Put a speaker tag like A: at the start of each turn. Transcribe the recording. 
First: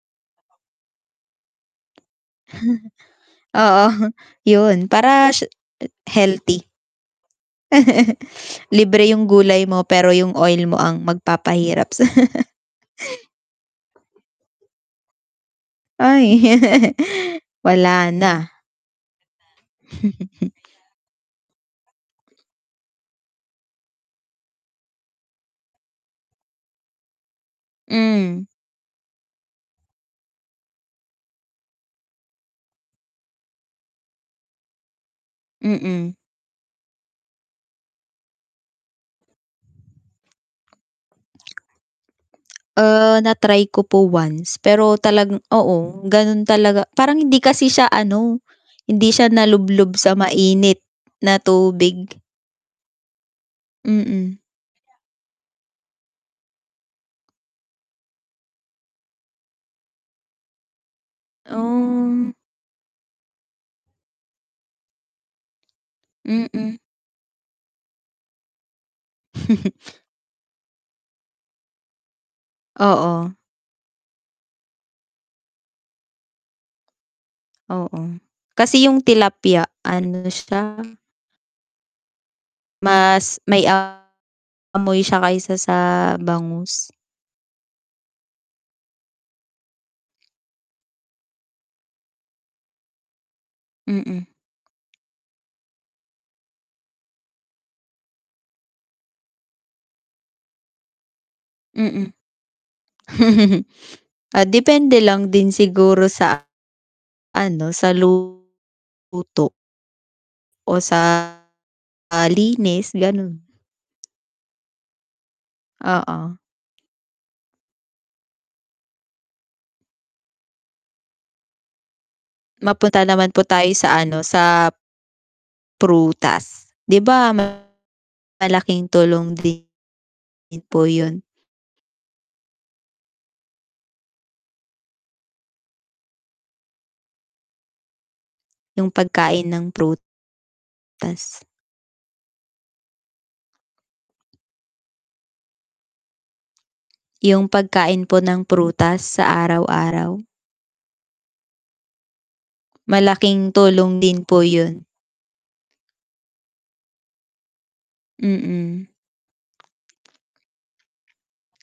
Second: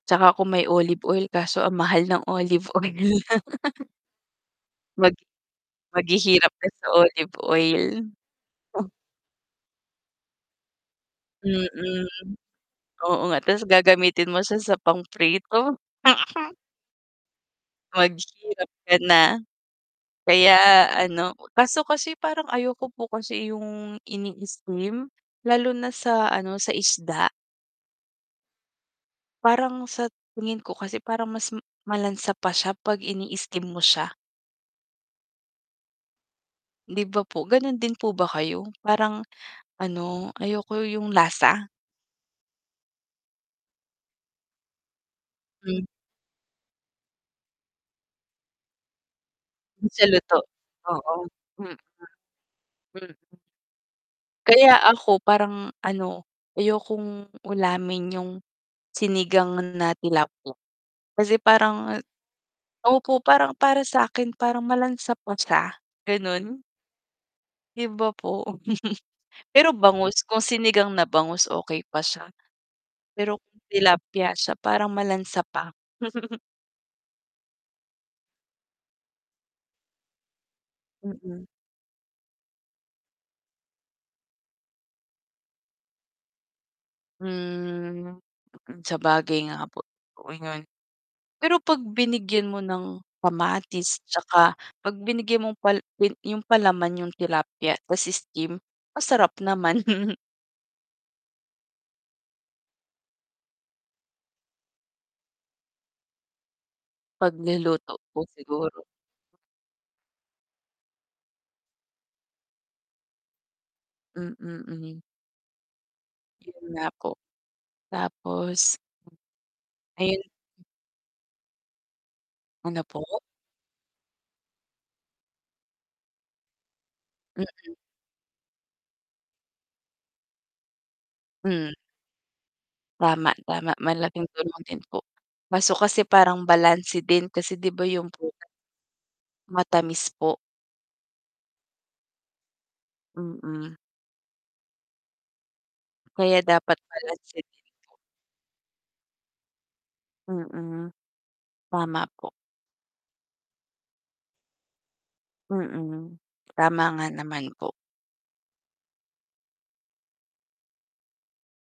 A: 'Tsaka kung may olive oil, kaso ang mahal ng olive oil.
B: Oo, yun
A: Mag
B: para siya a
A: maghihirap ka
B: healthy.
A: sa olive oil.
B: Libre yung gulay mo pero yung oil mo ang magpapahirap sa'yo.
A: Mm. Oo nga tapos gagamitin mo siya sa pang-prito.
B: Ay, wala na.
A: Maghirap ka na. Kaya ano, kaso kasi parang ayoko po kasi yung ini-steam, lalo na sa ano, sa isda.
B: Mhm.
A: Parang sa tingin ko kasi parang mas m malansa pa siya pag ini-steam mo siya.
B: Mm.
A: 'Di ba po? Gano'n din po ba kayo? Parang ano, ayoko yung lasa.
B: Ah, na-try ko po once, pero talagang
A: Hmm.
B: oo, ganun talaga, parang hindi kasi siya ano, hindi siya
A: 'Di
B: nalublob
A: siya
B: sa
A: luto,
B: mainit na
A: mm.
B: tubig.
A: Mm.
B: Mm.
A: Kaya ako parang ano, ayokong ulamin yung sinigang na tilapia kasi parang
B: Oh.
A: opo, parang para sa'kin parang malansa pa siya, ganun.
B: Mm.
A: 'Di ba po? Pero bangus, kung sinigang na bangus okey pa siya
B: Oo.
A: pero kung tilapia siya parang malansa pa.
B: Oo. Kasi yung tilapia ano siya
A: Mm.
B: mas may, amoy siya kaysa sa bangus.
A: Hmm, mm, sabagay nga po, okey nga yun. Pero 'pag binigyan mo ng kamatis,
B: Mm.
A: 'tsaka 'pag binigyan mo pal pel yung palaman yung tilapya, ta's steam, masarap naman.
B: Mm. Ah, depende lang din siguro sa ano, sa
A: Pagluluto po
B: luto.
A: siguro.
B: O sa, ah, linis, ganun.
A: Mm, hmm.
B: Oo.
A: Yun nga po, tapos Ayun Ano
B: Mapunta
A: po?
B: naman po tayo sa ano, sa p prutas 'di ba,
A: Mm.
B: malaking tulong din po yun?
A: Hmm. Tama, tama malaking tulong din po, kaso kasi parang balanse din kasi 'di ba yung prutas
B: Yung pagkain ng prut
A: matamis po.
B: tas.
A: Mm. Kaya dapat balanse rin.
B: Yung pagkain po ng prutas sa araw-araw.
A: Mm, tama po.
B: Malaking tulong din po yun.
A: Mm, tama nga naman po.
B: Mm.